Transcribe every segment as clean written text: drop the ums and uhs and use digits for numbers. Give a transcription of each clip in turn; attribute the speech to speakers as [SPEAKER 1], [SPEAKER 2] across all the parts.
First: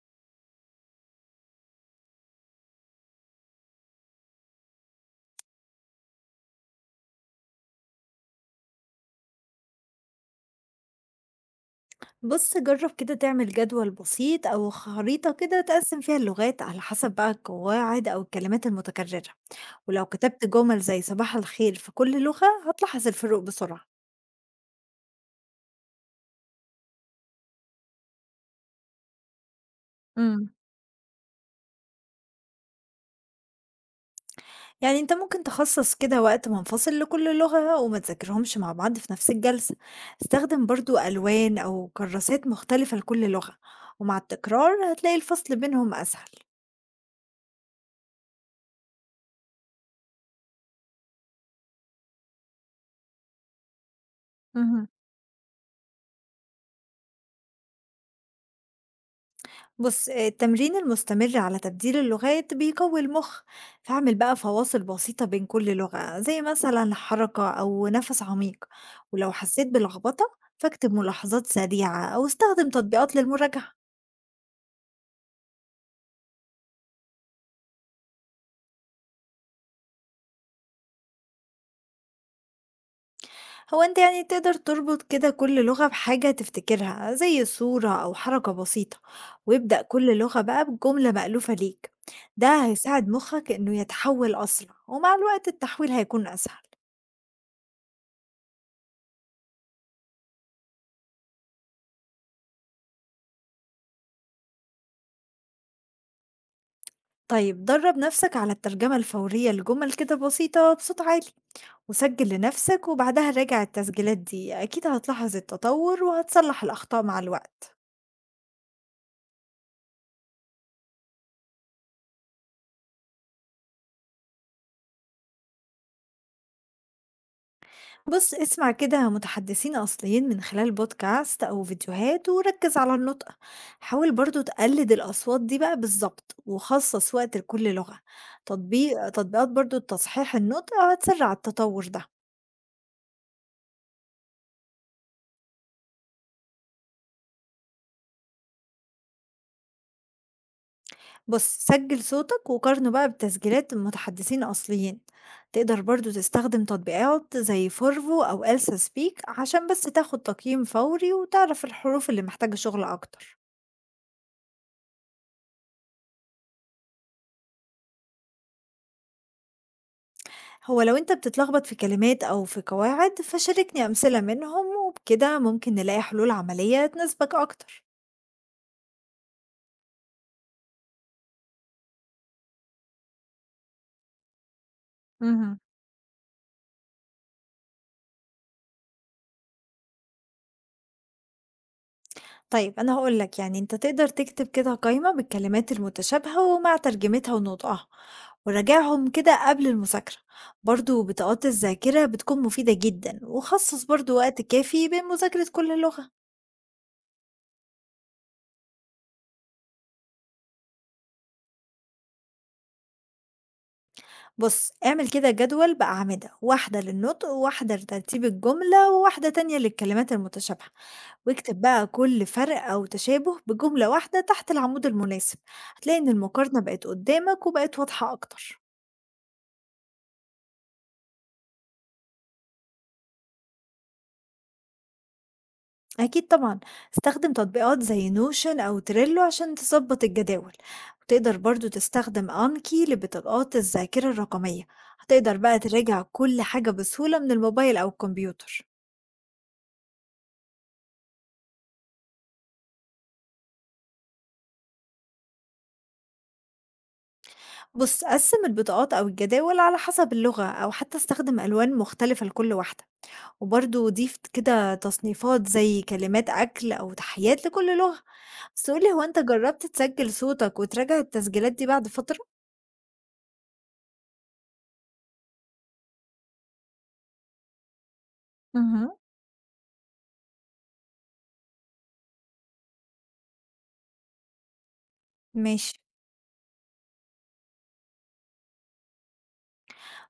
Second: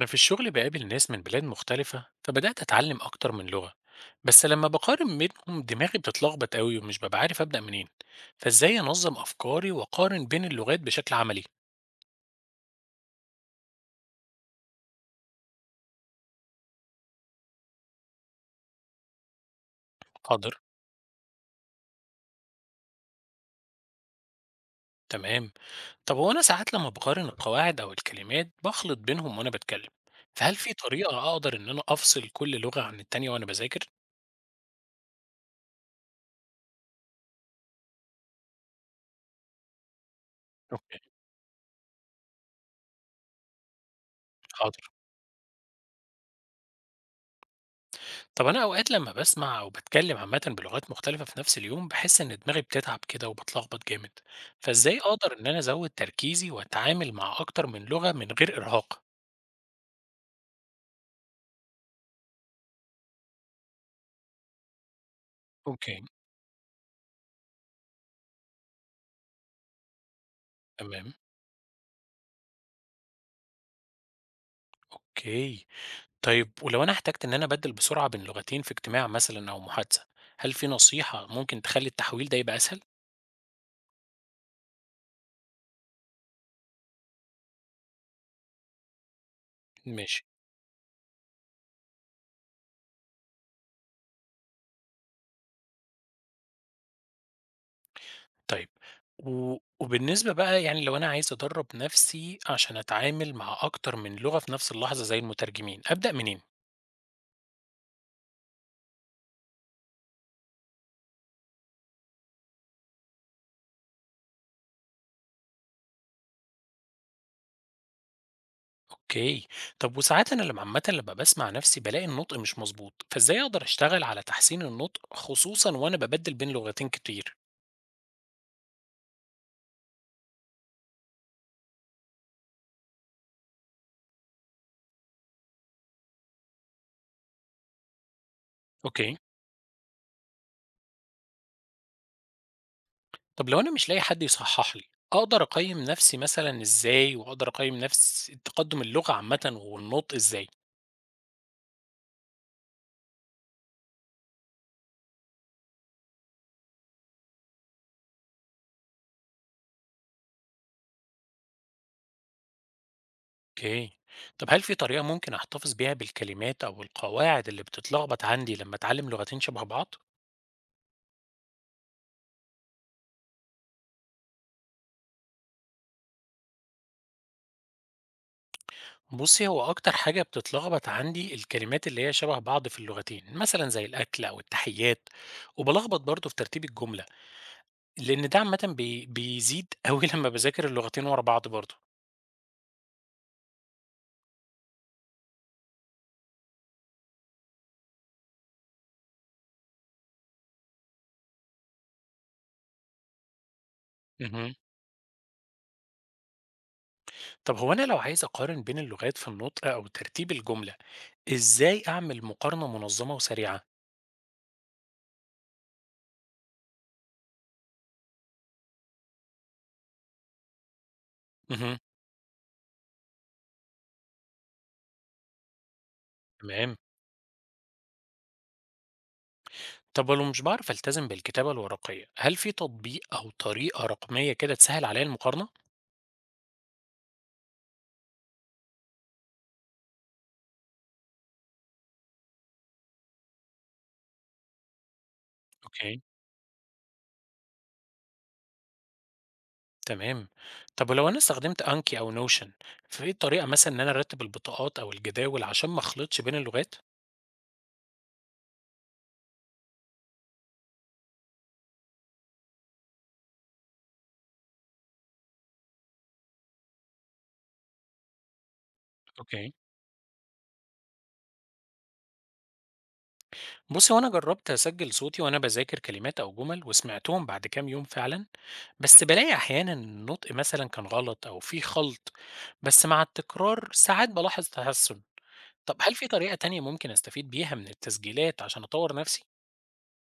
[SPEAKER 1] أنا في الشغل بقابل ناس من بلاد مختلفة، فبدأت أتعلم أكتر من لغة. بس لما بقارن بينهم دماغي بتتلخبط قوي ومش ببقى عارف أبدأ منين. فإزاي أنظم أفكاري وأقارن بين اللغات بشكل عملي؟
[SPEAKER 2] بُص جرّب كده تعمل جدول بسيط أو خريطة كده تقسّم فيها اللغات على حسب بقى القواعد أو الكلمات المتكررة، ولو كتبت
[SPEAKER 1] حاضر.
[SPEAKER 2] جمل زي صباح الخير في كل لغة هتلاحظ الفروق بسرعة.
[SPEAKER 1] تمام. طب هو أنا ساعات لما بقارن القواعد أو الكلمات بخلط بينهم وأنا بتكلم،
[SPEAKER 2] امم.
[SPEAKER 1] فهل في طريقة أقدر إن أنا أفصل كل لغة عن التانية وأنا بذاكر؟
[SPEAKER 2] يعني أنت ممكن تخصص كده وقت منفصل لكل لغة وما تذاكرهمش مع بعض في نفس الجلسة، استخدم
[SPEAKER 1] أوكي.
[SPEAKER 2] برضو ألوان أو كراسات مختلفة لكل لغة، ومع التكرار
[SPEAKER 1] حاضر.
[SPEAKER 2] هتلاقي الفصل بينهم أسهل.
[SPEAKER 1] طب أنا أوقات لما باسمع أو باتكلم عامةً بلغات مختلفة في نفس اليوم، باحس إن دماغي بتتعب كده وباتلخبط جامد،
[SPEAKER 2] اهم.
[SPEAKER 1] فإزاي أقدر إن أنا أزود تركيزي وأتعامل مع أكتر من لغة من غير إرهاق؟
[SPEAKER 2] بص التمرين المستمر على تبديل اللغات بيقوي المخ، فاعمل بقى فواصل بسيطة بين كل
[SPEAKER 1] أوكي،
[SPEAKER 2] لغة زي مثلا حركة أو نفس عميق، ولو حسيت بلخبطة فاكتب
[SPEAKER 1] تمام،
[SPEAKER 2] ملاحظات سريعة أو استخدم تطبيقات للمراجعة.
[SPEAKER 1] أوكي. طيب ولو أنا احتجت إن أنا أبدِّل بسرعة بين لغتين في اجتماع مثلًا أو محادثة، هل في نصيحة ممكن تخلّي التحويل ده يبقى أسهل؟
[SPEAKER 2] هو أنت يعني تقدر تربط كده كل لغة بحاجة تفتكرها زي صورة أو حركة بسيطة، وابدأ كل
[SPEAKER 1] ماشي.
[SPEAKER 2] لغة بقى بجملة مألوفة ليك، ده هيساعد مخك إنه يتحول أسرع، ومع الوقت التحويل هيكون أسهل.
[SPEAKER 1] طيب، و وبالنسبة بقى يعني لو أنا عايز أدرّب نفسي عشان أتعامل مع أكتر من لغة في نفس اللحظة زي المترجمين، أبدأ منين؟
[SPEAKER 2] طيب درب نفسك على الترجمة الفورية لجمل كده بسيطة بصوت عالي، وسجل لنفسك وبعدها راجع التسجيلات دي، أكيد هتلاحظ التطور وهتصلح الأخطاء مع الوقت.
[SPEAKER 1] اوكي. طب وساعات انا لما عامه لما بسمع نفسي بلاقي النطق مش مظبوط، فازاي اقدر اشتغل على تحسين النطق خصوصا وانا ببدل بين لغتين كتير؟
[SPEAKER 2] بص اسمع كده متحدثين أصليين من خلال بودكاست أو فيديوهات وركز على النطق، حاول برضو تقلد الأصوات دي بقى بالظبط وخصص وقت لكل لغة. تطبيق
[SPEAKER 1] اوكي.
[SPEAKER 2] تطبيقات برضو تصحيح النطق هتسرع التطور ده.
[SPEAKER 1] طب لو انا مش لاقي حد يصحح لي، اقدر اقيم نفسي مثلا ازاي، واقدر اقيم نفس تقدم اللغه عامه والنطق ازاي؟
[SPEAKER 2] بُص، سجّل صوتك وقارنه بقى بتسجيلات متحدثين أصليين، تقدر برضه تستخدم تطبيقات زي فورفو أو ألسا سبيك عشان بس تاخد تقييم فوري وتعرف الحروف اللي محتاجة شغل أكتر.
[SPEAKER 1] اوكي. طب هل في طريقه ممكن احتفظ بيها بالكلمات او القواعد اللي بتتلخبط عندي لما اتعلم لغتين شبه بعض؟
[SPEAKER 2] هو لو أنت بتتلخبط في كلمات أو في قواعد فشاركني أمثلة منهم، وبكده ممكن نلاقي حلول عملية تناسبك أكتر.
[SPEAKER 1] بُصّي، هو أكتر حاجة بتتلخبط عندي الكلمات اللي هي شبه بعض في اللغتين، مثلًا زي الأكل أو التحيّات،
[SPEAKER 2] مهم.
[SPEAKER 1] وبالخبط برضه في ترتيب الجملة، لإن ده عامةً بيزيد أوي لمّا باذاكر اللغتين ورا بعض برضه.
[SPEAKER 2] طيب أنا هاقول لك، يعني أنت تقدر تكتب كده قايمة بالكلمات المتشابهة ومع ترجمتها ونطقها، وراجعهم كده قبل المذاكرة، برضو بطاقات الذاكرة بتكون مفيدة جدا، وخصص برضو وقت
[SPEAKER 1] اهم.
[SPEAKER 2] كافي بين مذاكرة كل لغة.
[SPEAKER 1] طب هو أنا لو عايز أقارن بين اللغات في النطق أو ترتيب الجملة، إزاي أعمل مقارنة منظمة وسريعة؟
[SPEAKER 2] بص اعمل كده جدول بأعمدة، واحدة للنطق وواحدة لترتيب الجملة وواحدة تانية للكلمات المتشابهة، واكتب
[SPEAKER 1] اهم.
[SPEAKER 2] بقى كل فرق أو تشابه بجملة واحدة تحت العمود المناسب، هتلاقي إن المقارنة
[SPEAKER 1] تمام.
[SPEAKER 2] بقت قدامك وبقت واضحة أكتر.
[SPEAKER 1] طب ولو مش باعرف ألتزم بالكتابة الورقية، هل في تطبيق أو طريقة رقمية كده تسهّل عليّا المقارنة؟
[SPEAKER 2] أكيد طبعًا، استخدم تطبيقات زي Notion أو Trello عشان تضبط الجداول، وتقدر برضه تستخدم Anki لبطاقات الذاكرة الرقمية، هتقدر بقى
[SPEAKER 1] أوكي.
[SPEAKER 2] تراجع كل حاجة بسهولة من الموبايل أو الكمبيوتر.
[SPEAKER 1] تمام. طب ولو انا استخدمت انكي او نوشن، فايه الطريقه مثلا ان انا ارتب البطاقات او الجداول عشان ما اخلطش بين اللغات؟
[SPEAKER 2] بُص، قسم البطاقات أو الجداول على حسب اللغة أو حتى استخدم ألوان مختلفة لكل واحدة، وبرضه ضيف كده تصنيفات زي كلمات أكل أو تحيات لكل لغة. بس قُل لي، هو أنت
[SPEAKER 1] اوكي.
[SPEAKER 2] جربت تسجل صوتك وتراجع التسجيلات دي بعد فترة؟
[SPEAKER 1] بصي، وانا جربت اسجل صوتي وانا بذاكر كلمات او جمل وسمعتهم بعد كام يوم فعلا،
[SPEAKER 2] اهم.
[SPEAKER 1] بس بلاقي احيانا إن النطق مثلا كان غلط او في خلط، بس مع التكرار ساعات بلاحظ تحسن.
[SPEAKER 2] ماشي.
[SPEAKER 1] طب هل في طريقه تانية ممكن استفيد بيها من التسجيلات عشان اطور نفسي؟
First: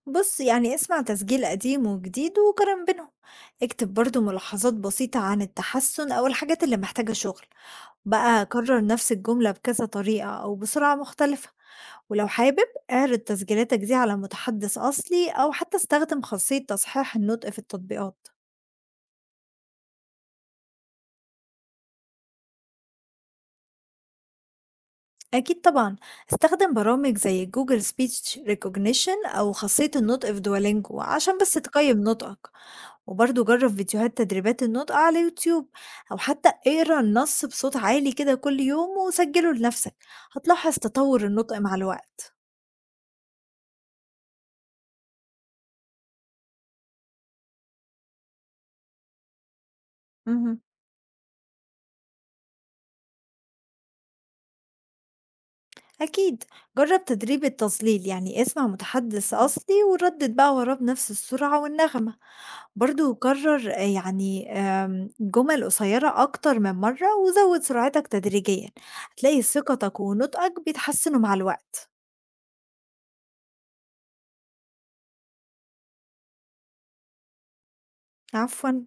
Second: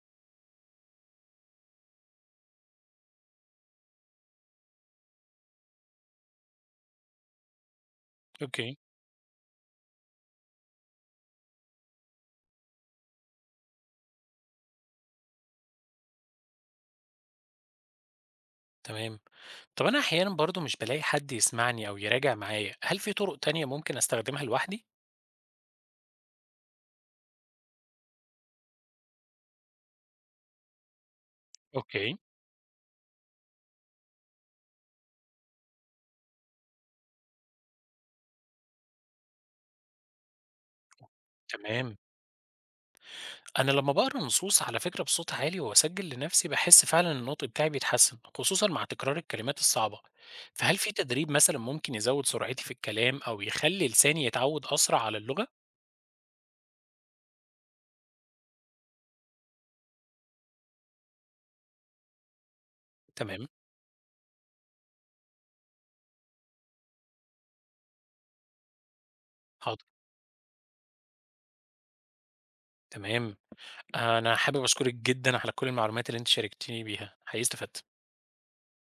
[SPEAKER 2] بص يعني اسمع تسجيل قديم وجديد وقارن بينهم، اكتب برضو ملاحظات بسيطة عن التحسن أو الحاجات اللي محتاجة شغل، بقى
[SPEAKER 1] اوكي.
[SPEAKER 2] كرر نفس الجملة بكذا طريقة أو بسرعة مختلفة. ولو حابب، اعرض تسجيلاتك دي على متحدث أصلي أو حتى استخدم خاصية تصحيح النطق في التطبيقات.
[SPEAKER 1] تمام. طب انا احيانا برضو مش بلاقي حد يسمعني او يراجع معايا، هل في طرق تانية ممكن استخدمها لوحدي؟
[SPEAKER 2] أكيد طبعا، استخدم برامج زي جوجل سبيتش ريكوجنيشن أو خاصية النطق في دولينجو عشان بس تقيم
[SPEAKER 1] أوكي،
[SPEAKER 2] نطقك، وبرضه جرّب فيديوهات تدريبات النطق على يوتيوب، أو حتى اقرا النص بصوت عالي كده كل يوم وسجّله لنفسك، هتلاحظ تطوّر النطق مع
[SPEAKER 1] تمام.
[SPEAKER 2] الوقت.
[SPEAKER 1] أنا لمّا باقرا نصوص على فكرة بصوت عالي وأسجّل لنفسي باحس فعلًا إن النطق بتاعي بيتحسن، خصوصًا مع تكرار الكلمات الصعبة.
[SPEAKER 2] اهم.
[SPEAKER 1] فهل في تدريب مثلًا ممكن يزوّد سرعتي في الكلام أو يخلّي لساني يتعوّد أسرع على اللغة؟
[SPEAKER 2] أكيد، جرّب تدريب التظليل، يعني اسمع متحدث أصلي وردد بقى وراه بنفس السرعة والنغمة. برضه
[SPEAKER 1] تمام،
[SPEAKER 2] كرّر يعني جُمل قصيّرة أكتر من مرّة وزوّد سرعتك تدريجيًا، هتلاقي
[SPEAKER 1] حاضر،
[SPEAKER 2] ثقتك ونطقك بيتحسّنوا مع الوقت.
[SPEAKER 1] تمام. أنا حابب أشكرِك جدًا على كل المعلومات اللي أنتِ شاركتيني بيها، حقيقي استفدت.
[SPEAKER 2] عفوًا.